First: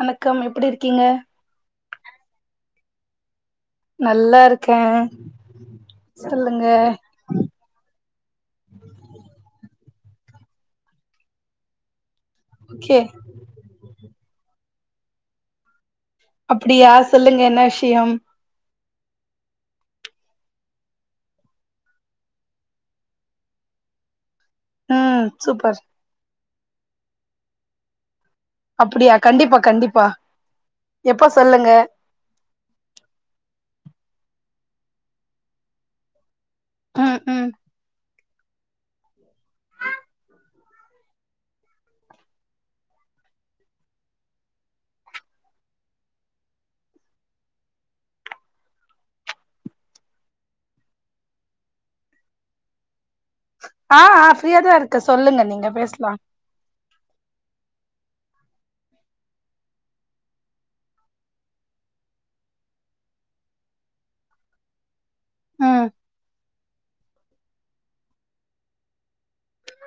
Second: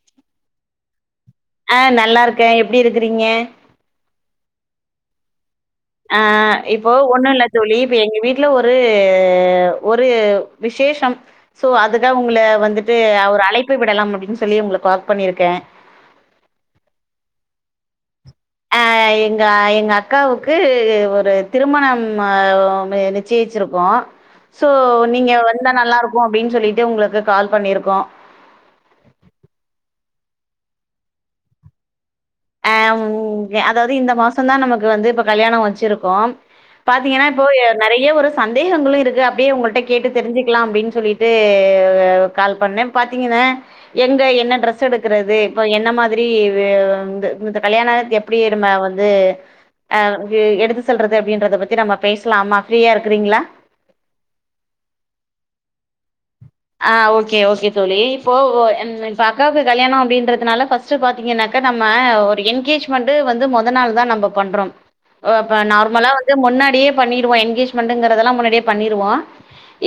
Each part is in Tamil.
வணக்கம் எப்டி இருக்கீங்க ஆ நல்லாருக்கே எப்டி இருக்குறீங்க நல்லாருக்கே ஆ இப்போ ஒண்ணுல்ல தோழி இப்ப எங்க வீட்ல ஒரு ஒரு விசேஷம் சோ அதுக்கா உங்கள வந்துட்டு ஓகே ஒரு அழைப்பு விடலாம் அப்டின் சொல்லி உங்களுக்கு கால் பண்ணிருக்கே அப்டியா சொல்லுங்க என்ன விஷ்யம் ஆ எங்க எங்க அக்காவுக்கு ஒரு திருமணம் அ மெ ஜெய்ச்சிருக்கோ சோ ம் நீங்க வந்தா சூப்பர் நல்லா இருக்கோ அப்டீன்னு சொல்லிட்டு உங்குளுக்கு கால் பண்ணிருக்கோ அப்புடியா கண்டிப்பா கண்டிப்பா எப்ப சொல்லுங்க ஆ உங்க அதாவது இந்த மாசோ தா நமக்கு வந்து இப்ப கல்யாணோ வெச்சிருக்கோ ம் பாத்தீங்கன்னா இப்போ ம் நறைய ஒரு சந்தேகங்களோ இருக்கு அப்டியே உங்கள்ட்ட கேட்டு தெரிஞ்சிக்கலா அப்டின்னு சொல்லிட்டு கால் பண்ணே பாத்தீங்கன்னா எங்க என்ன ட்ரெஸ் எடுக்குறது இப்ப என்ன மாதிரி வே இந் இந்த கல்யாணத் எப்டி நம்ம வந்து அ இங்கு எடுத்து சொல்றத அப்டீன்றத பத்தி நம்ம பேசலா ஃப்ரீயா இருக்குறீங்களா ஆ ஆ ஃப்ரீயா தா இருக்க சொல்லுங்க நீங்க பேசலா ஆ ஓகே ஓகே தோழி இப்போ ஓ என்னு இப்ப அக்காவுக்கு கல்யாணோ அப்டீன்றதுனால ஃபர்ஸ் டு பாத்தீங்கன்னாக்கா நம்ம ஒரு என்கேஜ் மெண்ட் வந்து மொத நாள்தா நம்ம பண்றோ ஒ இப்ப ம் நார்மலா வந்து முன்னாடியே பண்ணிடுவோ என்கேஜ் மெண்ட்ங்கறதெல்லா முன்னாடியே பண்ணிடுவோ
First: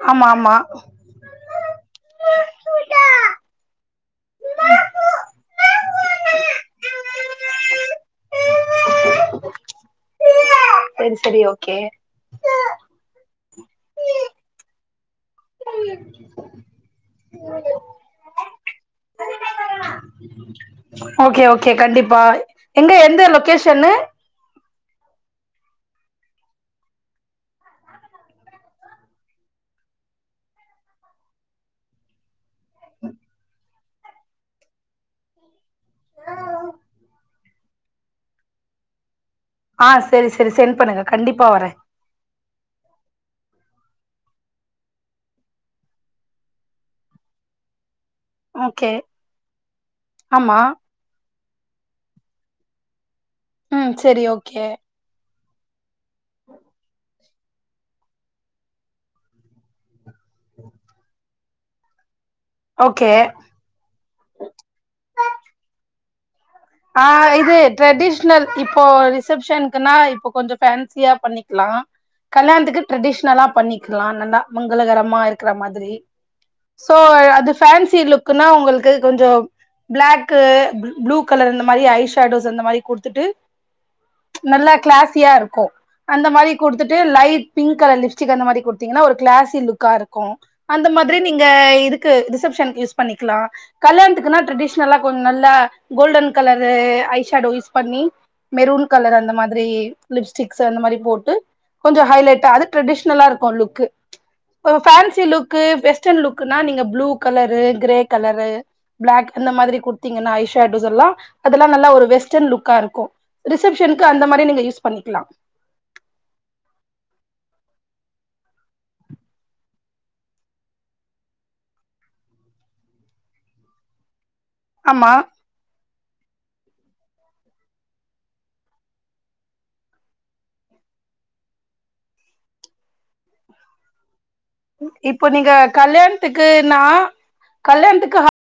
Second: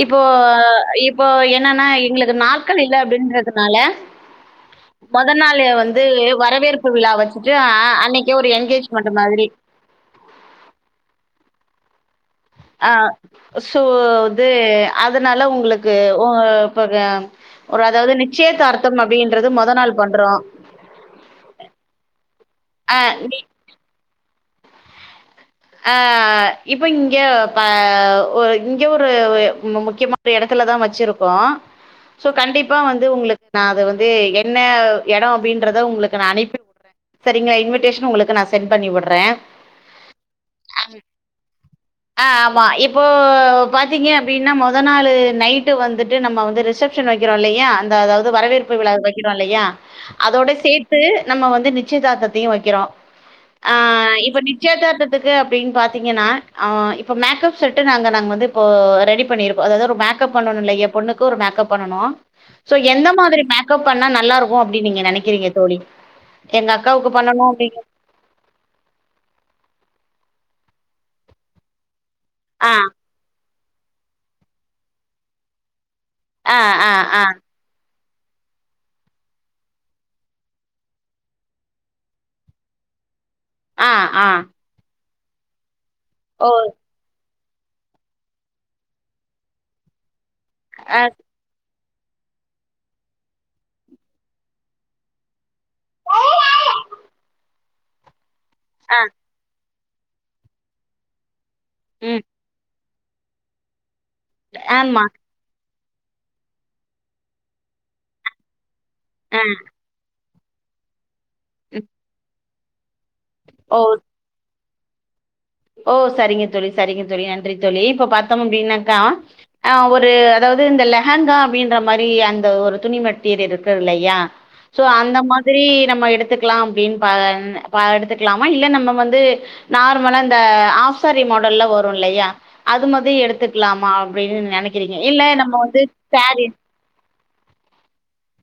இப்போ ஆமா ஆமா இப்போ என்னன்னா எங்குளுக்கு நாட்கள் இல்ல அப்டீன்றதுனால மொதல் நாளு வந்து வரவேற்பு விழா வெச்சுட்டு அ அன்னிக்கே ஒரு என்கேஜ்மெண்ட்டு மாதிரி செரி செரி ஓகே ஆ சோ இது அதனால உங்குளுக்கு ஓ இப்ப க ஒரு அதாவது நிச்சயதார்த்தம் அப்டீன்றது மொத நாள் பண்றோ ஓகே ஓகே கண்டிப்பா எங்க அ எந்த நீ லொகேஷன்னு ஆ இப்ப இங்க ப ஒ இங்க ஒரு மு முக்கியமா ஒரு எடத்துலதா வெச்சிருக்கோ ஸோ கண்டிப்பா வந்து உங்குளுக்கு நா அது வந்து என்ன எடோ அப்டீன்றத உங்குளுக்கு நா அனுப்பி சரிங்களா இன்விட்டேஷன் உங்குளுக்கு நா சென்ட் பண்ணி வுட்றே ஆ செரி செரி சென்ட் பண்ணுங்க கண்டிப்பா வரே ஆ ஆமா இப்போ பாத்தீங்க அப்டீன்னா மொத நாளு நைட்டு வந்துட்டு நம்ம வந்து ரிசப் ஷன் வெக்கிறோ இல்லியா அந்த அதாவது வரவேற்பு ஓகே விழா வெக்கிறோ இல்லயா அதோட ஆமா சேத் து நம்ம வந்து நிச்சயதார்த்தத்தையோ வெக்கிறோ ஆ ம் செரி இப்ப ஓகே நிச்சயதார்த்தத் கு அப்டீன்னு பாத்தீங்கன்னா அ இப்ப மேக்கப் செட்டு நாங்க நாங்க வந்து இப்போ ரெடி பண்ணிருப்போ அதாவது ஒரு மேக் மேக்கப் பண்ணனோ இல்லயா பொண்ணுக்கு ஒரு மேக்கப் பண்ணனோ சோ எந்த ஓகே மாதிரி மேக் கப் பண்ணா நல்லா இருக்கோ அப்டீன்னு நீங்க நெனைக்கிறீங்க தோழி எங்க அ அக்காவுக்கு பண்ணணும் இது அப்டின்னு ட்ரடிஷ் ஷனல் இப்போ ரிசப்ஷனுக்குன்னா இப்போ கொஞ்சோ ஃபேன்சியா பண்ணிக்குலா ஆ, கல்யாணத்துக்கு ட்ரெடிஷ்னலா பண்ணிக்குலா நல்லா மங்களகரமா இருக்குற மாதிரி ஆ, ஆ, சோ ஆ, அது ஃபேன்சி லுக்குனா உங்குளுக்கு கொஞ்சோ பிளாக்கு ப்ளு கலர் அந்த மாரி ஐ ஷாடோஸ் அந்த மாரி குடுத்துட்டு ஆ ஆ நல்லா கிளாசியா இருக்கோ அந்த ஓ! மாரி குடுத்துட் டு லைட் பிங்க் கலர் லிப்ஸ்டிக் அந்த மாரி குடுத்தீங்கன்னா ஒரு கிளாசி லுக்கா இருக்கோ அந்த ஆ. மாதிரி நீ இங்க இதுக்கு ரிசப்ஷன்க்கு யூஸ் பண்ணிக்குலா கல்யாணத்துக்குனா ட்ரெடீஷ்னலா கொஞ்சோ நல்லா golden colour eye shadow use பண்ணி மெரூன் ஆ. கலர் அந்த மாதிரி லிப்ஸ்டிக்ஸ் அந்த மாரி போட்டு கொஞ்சோ ம். ஹைலைட்டா அது ட்ரெடிஷனலா இருக்கோ லுக்கு இப்போ ஆமா. ஃபேன்சி லுக்கு வெஸ்டர்ன் லுக்குனா நீங்க blue colour grey colour black ஆ. அந்த மாதிரி குடுத்தீங்கன்னா ஐ ஷேடோஸ் எல்லா அதெல்லா ம். நல்லா ஒரு வெஸ்டர்ன் லுக்கா இருக்கோ ஓ! ரிசப்ஷன்க்கு அந்த மாதிரி நீங்க யூஸ் பண்ணிக்குலா ஓ சரிங்க தோழி சரிங்க தோழி நன்றி தோழி இப்ப பாத்தோம் அப்டின்னாக்கா ஆ ஒரு அதாவது இந்த லெஹாங்கா அப்டின்ற மாரி அந்த ஒரு துணி மெட்டீரியல்ருக்குது இல்லயா சோ ஆமா அந்த மாத் திரி நம்ம எடுத்துக்கலாம் அப்டின்னு ப பா எடுத்துக்கலாமா இல்ல நம்ம வந்து நார்மலா ந் இந்த ஆஃப் சாரி மாடல்ல வரும் இல்லயா அதுமதி எடுத்துக்குலாமா அப்டின்னு நெனை ம் இப்ப நீங்க கல்யாண்த்துக்கு னா கல்யாணத்துக்கு அ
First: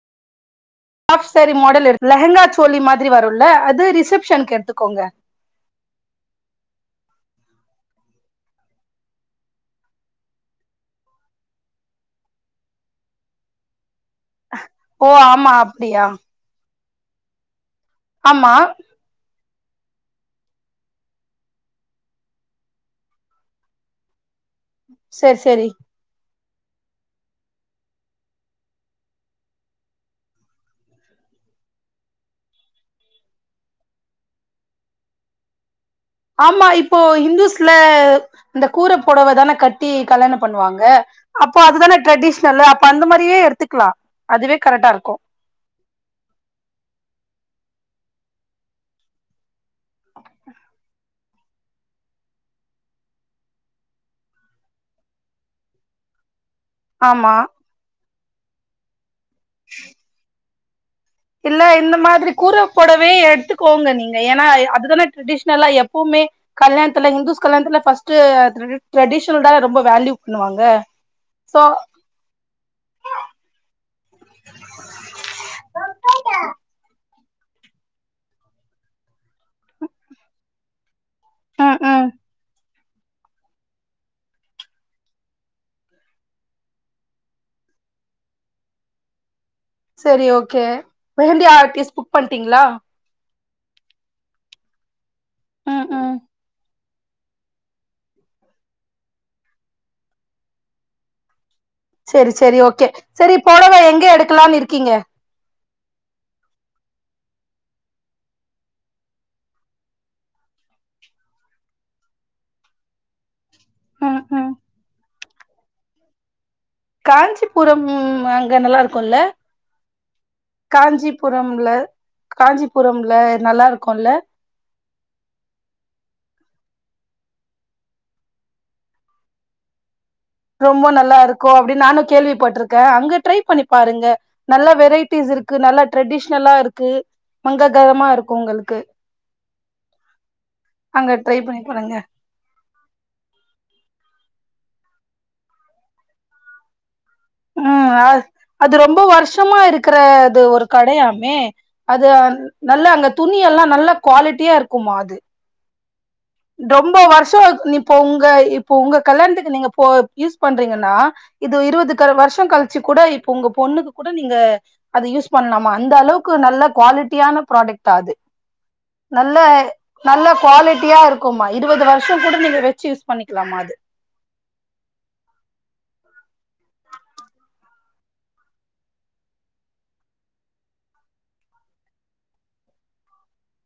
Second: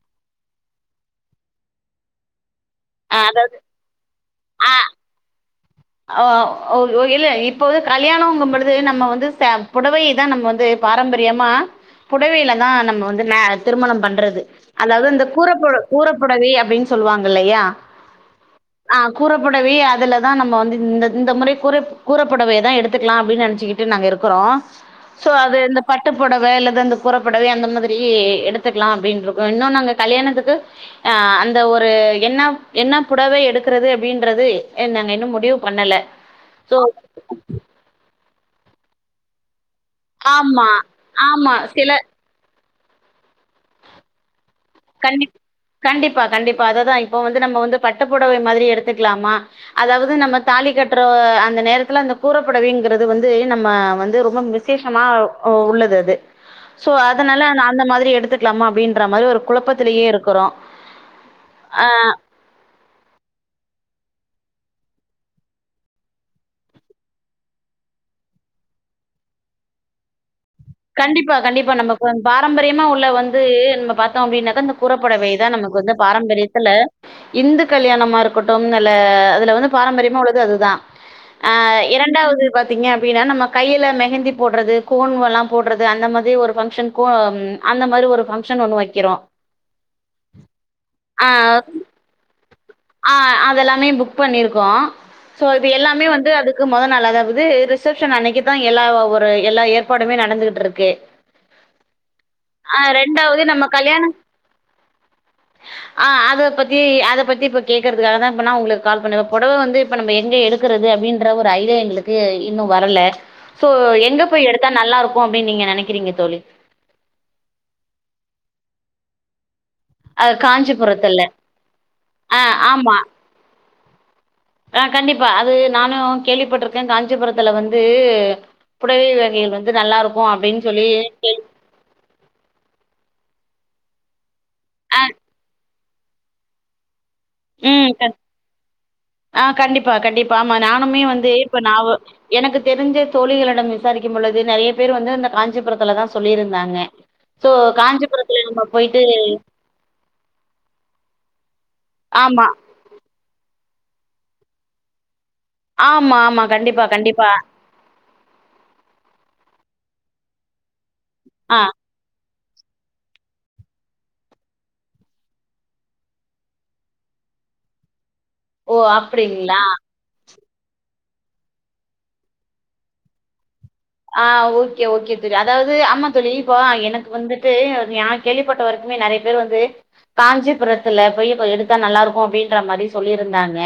ஆஃப் சேரி மாடல் இருக்கு லெஹங்கா சோளி மாத் திரி அ அத வருல்ல அது ரிசப்ஷனுக்கு எடுத்துக்கோங்க அ ஓ ஓ ஓ இல்ல இப்போவே கல்யாணோங்கும் பொழுது நம்ம வந்து சம் புடவை தான் நம்ம வந்து பாரம்பரியமா புடவையில தான் நம்ம வந்து மே திருமணம் பண்றது அதாவது ஓ அந்த ஆமா கூறப்புட அப்டியா கூற புடவை அப்டின்னு சொல்லுவாங்க இல்லையா ஆமா ஆ கூறப்புடவையே அதுலதான் நம்ம வந்து இந்த இந்த முறை கூறை கூறப்புடவையதான் எடுத்துக்குலா அப்டின்னு நெனச்சுக்கிட்டு நாங்க இருக்குறோ சோ சேரி அது சேரி எந்தப் பட்டு புடவ இல்லது அந்த கூற புடவை அந்த மாதிரி எடுத்துக்குலா அப்டின்ட்ருக்கும் இன்னும் நாங்க கல்யாணத்துக்கு ஆ அந்த ஒரு என்ன என்ன புடவை எடுக்குறது அப்டின்றது எ நாங்க இன்னும் முடிவு பண்ணல ஆமா சோ இப்போ இந்துஸ்ல இந்த கூற புடவ தான கட் டி கல்யாண ஆமா பண்ணுவாங்க ஆமா அப்போ சில அதுதான ட்ரெடிஷ்னல்லு அப்ப அந்த மாரியே எடுத்துக்குலா அதுவே கரெக்டா இருக்கும் கண்டி கண்டிப்பா கண்டிப்பா அததான் இப்போ வந்து நம்ம வந்து பட்டுப்புடவை மாதிரி எடுத்துக்குலாமா அதாவது நம்ம தாலி கட்ற ஒ அந்த நேரத்துல அந்த கூறப்புடவைங்குறது வந்து நம்ம வந்து ரொம்ப மிஸ் விசேஷமா ஓ உள்ளது அது சோ ஆமா அதனால நா அந்த மாதிரி எடுத்துக்குலாமா அப்டின்ற மாரி ஒரு குழப்பத்திலயே இருக்குறோ இல்ல ஆ இந்த மாதிரி கூற புடவையே எடுத்துக்கோங்க நீங்க ஏன்னா எ அதுதானே ட்ரெடிஷ்னலா எப்பவுமே கல்யணத்துல ஹிந்துஸ் கல்யாணத்துல ஃபஸ்ட் ட்ரெடிஷ் ட்ரெடிஷ்னல் தான் ரொம்ப வேல்யூ பண்ணுவாங்க சோ வந் பாரம்பரியமா உள்ள வந்து நம்ம பாத்தோம் அப்டின்னாக்கா இந்த கூறப்புடவைதான் நமக்கு வந்து பாரம்பரியத்துல இந்து கல்யாணமா இருக்கட்டும் நல்ல அதுல வந்து பாரம்பரியமா உள்ளது அதுதா ஆ ம் ம் இரண்டாவது பாத்தீங்க அப்பின்னா நம்ம கையில மெகெந்தி போட்றது கோண்வு எல்லாம் போட்றது அந்த மாதிரி ஒரு ஃபங்க்ஷனுக்கோ ம் அந்த மாரி ஒரு ஃபங்க்ஷன் ஒண்ணு வக்கிறோம் சரி ஓகே மெஹந்தி ஆர்டிஸ்ட் புக் பண்ட்டீங்களா ஆ அதெல்லாமே புக் பண்ணிருக்கோ சோ இது ம் எல்லாமே ம் வந்து அதுக்கு மொதல் நாள் அதாவது ரிசப்ஷன் அன்னைக்குதான் எல்லா ஒரு எல்லா ஏற்ப் பாடுமே நடந்துகிட்ருக்கு சரி சரி ஓகே சரி புடவ எங்க கல்யாணம் எடுக்கலான்னு இருக்கீங்க ஆ அத பத்தி அத பத்தி இப்ப கேக்குறதுக்காக தான் இப்ப நா உங்குளுக்கு கால் பண்ணே இப்ப புடவ வந்து இப்போ நம்ம எங்க எடுக்குறது அப்புடின்ற ஒரு ஐடியா எங்களுக் கு இன்னும் வரல சோ ம் எங்க போய் ம் எடுத்தா நல்லா இருக்கும் அப்புடின்னு நீங்க நெனைக்கிறீங்க தோழி காஞ்சிபுரம் அங்க நல்லா இருக்குல்ல அது காஞ்சிபுரத்துல காஞ்சிபுரம்ல ஆ ஆமா காஞ்சிபுரம்ல நல்லா இருக்குல்ல ஆ கண்டிப்பா அது நானும் கேள்விப்பட்ருக்கேன் காஞ்சிபுரத்துல வந்து புடவை வகைகள் வந்து நல்லா இருக்கும் அப்புடின்னு சொல்லி ‌கேள்வி அப்டின் நானும் கேள்விப்பட்ருக்கேன் அங்க ட்ரை பண்ணி பாருங்க நல்லா ஆ வெரைட்டிஸ் இருக்கு நல்லா ட்ரெடிஷ்னலா இருக்கு ம் மங்ககரமா க இருக்கு உங்களுக்கு ஆ கண்டிப்பா கண்டிப்பா ஆமா நானுமே அங்க வந்து ட்ரை பண்ணி இப்ப நா பாருங்க எனக்கு தெரிஞ்ச தோழிகளிடம் விசாரிக்கும் பொழுது நெறைய பேர் வந்து இந்த காஞ்சிபுரத்துல தா சொல்லியிருந்தாங்க சோ உம் அஹ காஞ்சிபுரத்துல நம்ம அது ரொம்ப போயிட்டு வருஷமா இருக் கிறது ஒரு கடையாமே அது அந் ஆமா நல்லா அங்க துணி எல்லா நல்லா குவாலிட்டியா இருக்கும்மா அது ஆமா ஆமா கண்டிப்பா ரொம்ப கண்டிப்பா வருஷோ நிப் இப்ப உங்க இப்ப உங்க கல்யாணத்துக்கு நீங்க போ யூஸ் பண்றீங்கன்னா ஆ இது இருவது கற் வருஷோ கழிச்சு கூட இப்ப உங்க பொண்ணுக்கு கூட நீங்க அது யூஸ் பண்லாமா அந்த அளவுக்கு நல்ல குவாலிட்டியான ப்ராடக்டா அது ஓ நல்ல அப்டிங்களா நல்ல குவாலிட்டியா இருக் குமா இருவது வர்ஷோ கூட நீங்க வெச்சு யூஸ் பண்ணிக்கலாமா அது ஆ ஓகே ஓகே தோழி அதாவது ஆம்மா தோழி இப்ப எனக்கு வந்துட்டு நா கேள்விப்பட்ட வரைக்குமே நெறைய பேர் வந்து காஞ்சிபுரத்துல போய் இப்ப எடுத்தா நல்லா இருக்கு அப்டின்ற மாதிரி சொல்லியிருந்தாங்க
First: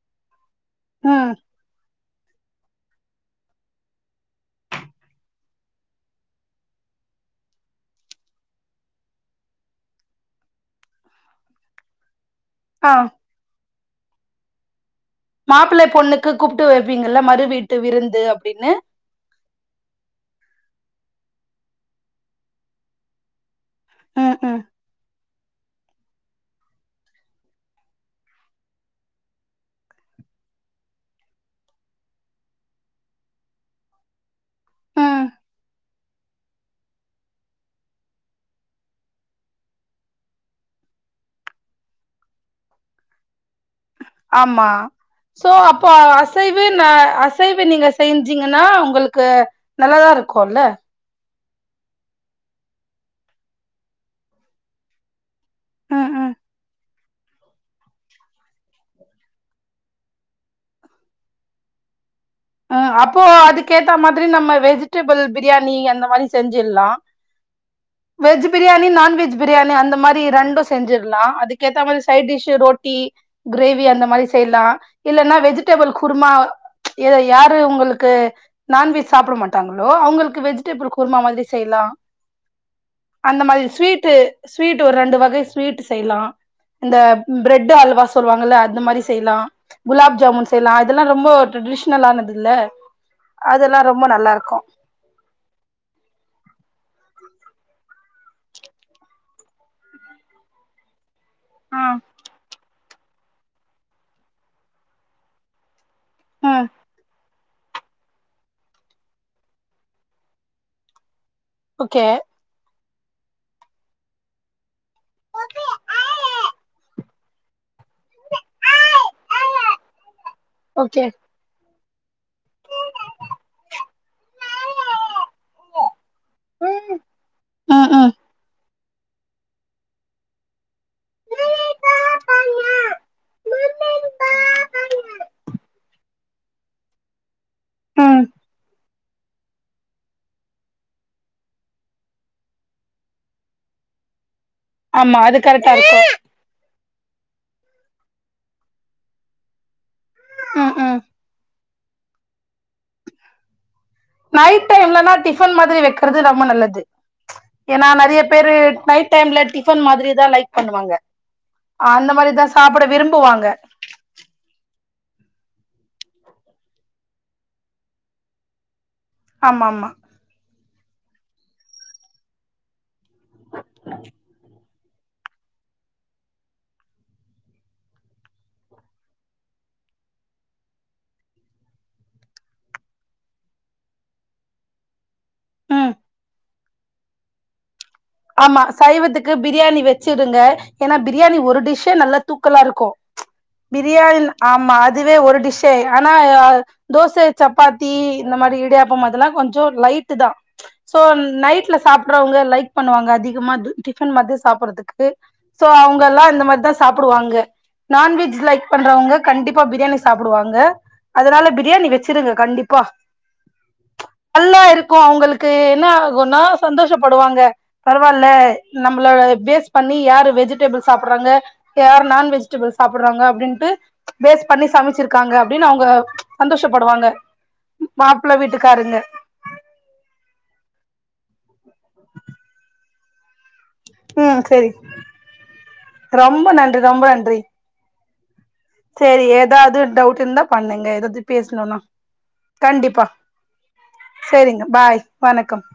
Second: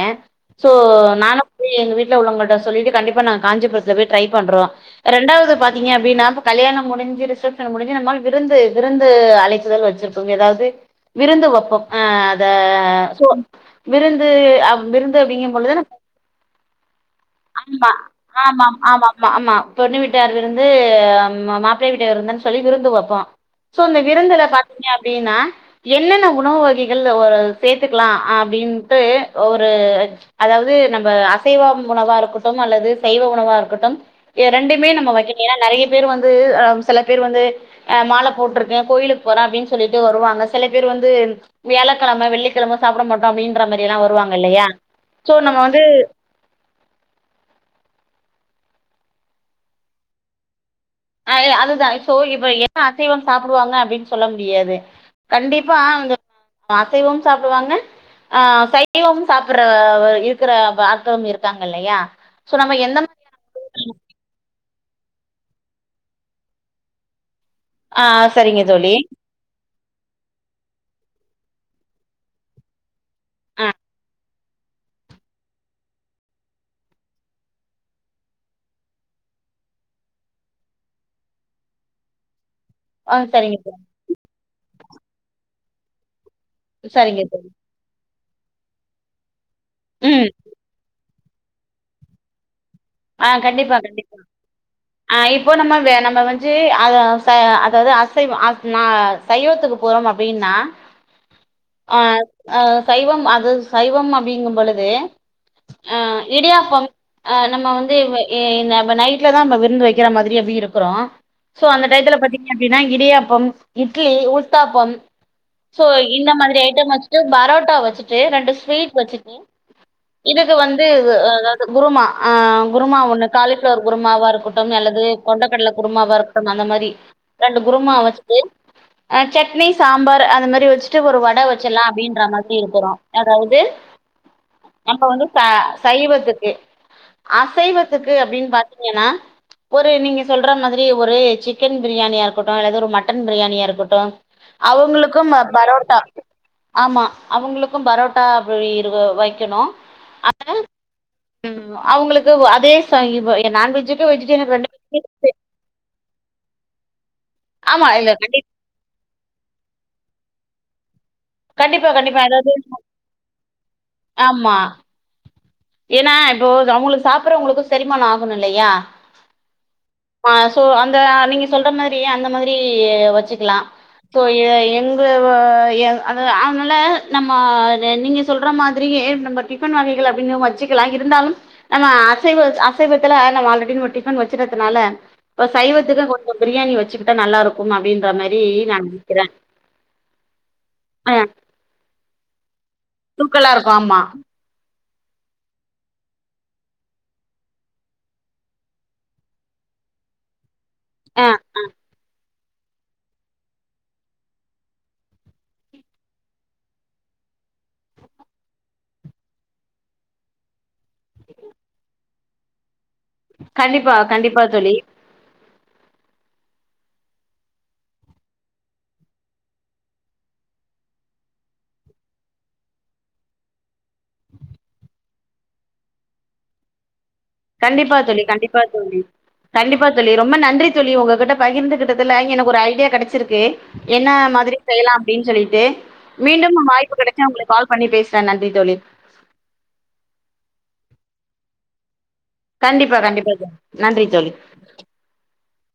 சோ ம் நானும் போய் எங்க வீட்ல உள்ளவங்களிட்ட சொல்லி கண்டிப்பா நாங்க காஞ்சிபுரத்துல போய் ட்ரை பண்றோ ரெண்டாவது பாத்தீங்க அப்டின்னாப்ப கல்யாணம் முடிஞ்சு ரிசெப்ஷன் முடிஞ்சு நம்மாள் விருந்து விருந்து அழைபிதல் வெச்சிரு போம் எதாவது விருந்து வெப்போம் ஆ அத ஆ சொ விருந்து விருந் து அப்டிங் பொழுது மாப்பிள்ளை பொண்ணுக்கு கூப்பிட்டு வைப்பீங்கல்ல மறு வீட்டு மா விருந்து அப்படின்னு ஆமா பொண்ணு வீட்டார் விருந்து மாப்பிளையை வீட்ட விருந்தன் சொல்லி விருந்து வப்போம் சோ இந்த ம் விருந்துல ம் பாத்தீங்க அப்டின்னா என்னென்ன உணவு வகைகள் ஒரு சேர்த்துக்கலாம் அப்டின்ட்டு ஒரு அதாவது நம்ம அசைவ உணவா இருக்கட்டும் அல்லது சைவ உணவா இருக்கட்டும் ரெண்டுமே நம்ம ம் வெக்கனு ஏன்னா நெறைய பேர் வந்து சில பேர் வந்து அ மாலை போட்டிருக்கே கோயிலுக்கு போறேன் அப்டின்னு சொல்லிட்டு வருவாங்க சில பேர் வந்து வியாழக்கிழம வெள்ளிக்கிழம சாப்பட மாட்டோ அப்டின்ற மாதிரி எல்லா வருவாங்க இல்லையா ஆமா சோ நம்ம வந்து அசைவு தா அசைவு நீங்க செஞ்சீங்கன்னா உங்களுக்கு நல்லாதா இருக்கும்ல்ல அ அதுதான் இப்போ அசைவம் சாப்பிடுவாங்க அப்டின் சொல்ல முடியாது கண்டிப்பா ம் அந்த ம் அசைவம் சாப்பிடுவாங்க ஆ சைவும் சாப்பற இருக்கிற பாத்தும் இருக்காங்க இல்லையா சோ நம்ம அஹ எந்த மா அப்போ அதுக்கு ஏத்த மாதிரி நம்ம வெஜிடபிள் பிரியாணி அந்த மாதிரி செஞ்சிலா ஆ சரிங்க வெஜ்பிரியாணி தோழி நான் வெஜ் பிரியாணி அந்த மாதிரி ரெண்டும் செஞ்சிலா அதுக்கு ஏத்த மாதிரி சைடிஷ்சு ரொட்டி ஆ கிரேவி அந்த மாரி செய்லா இல்லன்னா வெஜிடபிள் குருமா இத யாரு உங்குளுக்கு நான்வெஜ் சாப்ட மாட்டாங்களோ அவுங்களுக்கு வெஜிடேபிள் குர்மா மாதிரி செய்யலா ஆ அந்த சரிங்க மாரி தோழி ஸ்வீட்டு ஸ்வீட் ஒரு ரெண்டு வகை ஸ்வீட் செய்லா இந்த சரிங்க தோழி பிரெட் அல்வா சொல்லுவாங்கல்ல அந்த மாரி செய்லா குலாப் ம் ஜாமுன் செய்லா அத லா ரொம்போ ட்ரெடிஷ்னலானது இல்ல ஆ கண்டிப்பா அதெல்லா ரொம்ப கண்டிப்பா நல்லா இருக்கு ஆ இப்போ நம்ம நம்ம வந்து அத அதாவது அசைவ அ நா சைவத்துக்கு போறோம் அப்டின்னா ஆ ஆ சைவம் அது சைவம் அப்டிங்கும் பொழுது ஆ ம் இடியாப்பம் ஆ நம்ம வந் இது ஏ வ் நெ நைட்ல தா விருந்து வைக்கிற மாரி அப்பீ இருக்கிறோ சோ அந்த ஓகே டயத்துல பாத்திங் அப்டின்னா இடியாப்பம் இட்லி உத்தாப்பம் ஸோ இந்த மாதிரி ஐட்டம் வெச்சுட்டு பரோட்டா வெச்சுட்டு ரெண்டு ஸ்வீட் வெச்சு நீ இதுக்கு வந்து ஆ ஓகே வ்வா அதாவது குருமா அ குரும ஒண்ணு காலிப்ளவர் குருமாவா இருக்கட்டூ அல்லது கொண்டக்கடல குருமாவா இருக்கட்டூ அந்த மாரி ரெண்டு ம் குருமாவ ம் வெச்சுட்டு ஆ செட்னி சாம்பார் அந்த மாரி வெச்சுட்டு ஒரு வட வச்சிற்லா அப்டின்ற மாதிரி இருக்கிறோ அதாவது நம்ப வந்து ச சைவத்துக்கு அசைவத்துக்கு ம் அப்டின் பாத்தீங்கன்னா ஒரு நீங்க சொல்ற மாதிரி ஒரு சிக்கன் பிரியாணியா இருக்கட்டூ அல்லது ஒரு மட்டன் பிரியாணியா இருக்கட்டூ ஆமா அவுங்களுக்கூ அது கரெக்டா பரோட்டா இருக்கு ஆமா அவுங்களுக்கூ பரோட்டா அப்டி இ வைக்கணோ அ டுத்து ம் ம் ம் அவுங்களுக்கு அதே செய்யயூ நான் வெஜ்ஜு நைட் டைம்லனா டிஃபன் மாதிரி வைக்கிறது ரொம்ப நல்லது ஆமா ஏன்னா இல்ல நெறய கண்டி பேரு நைட் ட் டைம்ல டிஃபன் மாதிரி தா லைக் பண்ணுவாங்க கண்டிப்பா அந்த கண்டிப்பா மாரிதா சாப்பிட விரும்புவாங்க ஆம்மா ஏன்னா இப்போ அவுங்களுக்கு சாப்பிட்றவங்களுக்கூ செரிமானோ ஆகணூ இல்லியா ஆமாம்மா ஆ சோ அந்த நீங்க சொல்ற மேரி அந்த மாரி வச்சுக்கலா சோ எங் தூ ஏ அது அவங்ல்ல நம்ம இதெ நீங்க சொல்ற மாதிரியே நம்பர் டிஃபன் வாங்கிகலா அப்டின் போத் வெச்சிக்கலா இருந்தாலூ நம் நம்ம அசைவ அசைவத்துல நம்ம ஆல்ரெடி டிஃபன் வச்சிக்கிறதுனால இப்ப ம் சைவத்துக்கு கொஞ்சொ பிரியாணி வச்சுக்கிட்டா நல்லா இருக்கூ அப்டின்ற மாரி ஆமா நா நெனைக்கிறே சைவத்துக்கு பிரியாணி வெச்சுடுங்க ஏன்னா ஆ பிரியாணி ஒரு டிஷ்ஷே நல்லா தூக்கலா இருக்கோ தூக்கலா இருக்கு ஆமா பிரியாணி ஆமா அதுவே ஒரு டிஷ்ஷே ஆயிரூ ஆனா தோச சப்பாத்தி இந்த மாரி இடியாப்போ அதெல்லா கொஞ்சொ லைட்டு தா சோ ஆ நைட்ல சாப்றவங்க லைக் பண்ணுவாங்க அதிகமா டிஃபன் மாதிரி சாப்றதுக்கு சோ அவுங்கலா இந்த மாரி தா சாப்புடுவாங்க நான்வெஜ் லைக் பண்றவங்க கண்டிப்பா பிரியாணி சாப்புடுவாங்க அதனால பிரியாணி வச்சிருங்க கண்டிப்பா கண்டிப்பா கண்டிப்பா நல்லா தோழி இருக்கூ அவுங்களுக்கு க்கு என்ன கொஞ்சொ நேரோ சந்தோஷப்படுவாங்க பரவால்ல நம்மள பேஸ் பண்ணி யாரு வெஜிடபிள் சாப்புறாங்க யார் நான் வெஜிடபிள் சாப்பறாங்க அப்டின்னுட்டு பேஸ் பண்ணி சமச்சுருக்காங்க அப்டின்னு அவுங்க சந்தோஷப்படுவாங்க கண்டிப்பா தோழி மாப்ள கண்டிப்பா வீட்டுக்காருங்க தோழி கண்டிப்பா தோழி ரொம்ப நன்றி தோழி உங்ககிட்ட பகிர்ந்துகிட்டதுல எனக்கு ஒரு ஐடியா கெடச்சிருக்கு என்ன ம் மாதிரி செரி செய்யலா அப்டின்னு சொல்லிட்டு ரொம்ப மீண்டும் நன்றி வாய்ப்பு ரொம்ப கெடச்சா நன்றி உங்களுக்கு கால் பண்ணி பேசறே நன்றி தோழி சேரி ஏதாவது டவுட் இருந்தா பண்ணுங்க இத பத்தி பேசணும்னா கண்டிப்பா தோழி நன்றி தோழி சேரிங்க பாய் வணக்கம்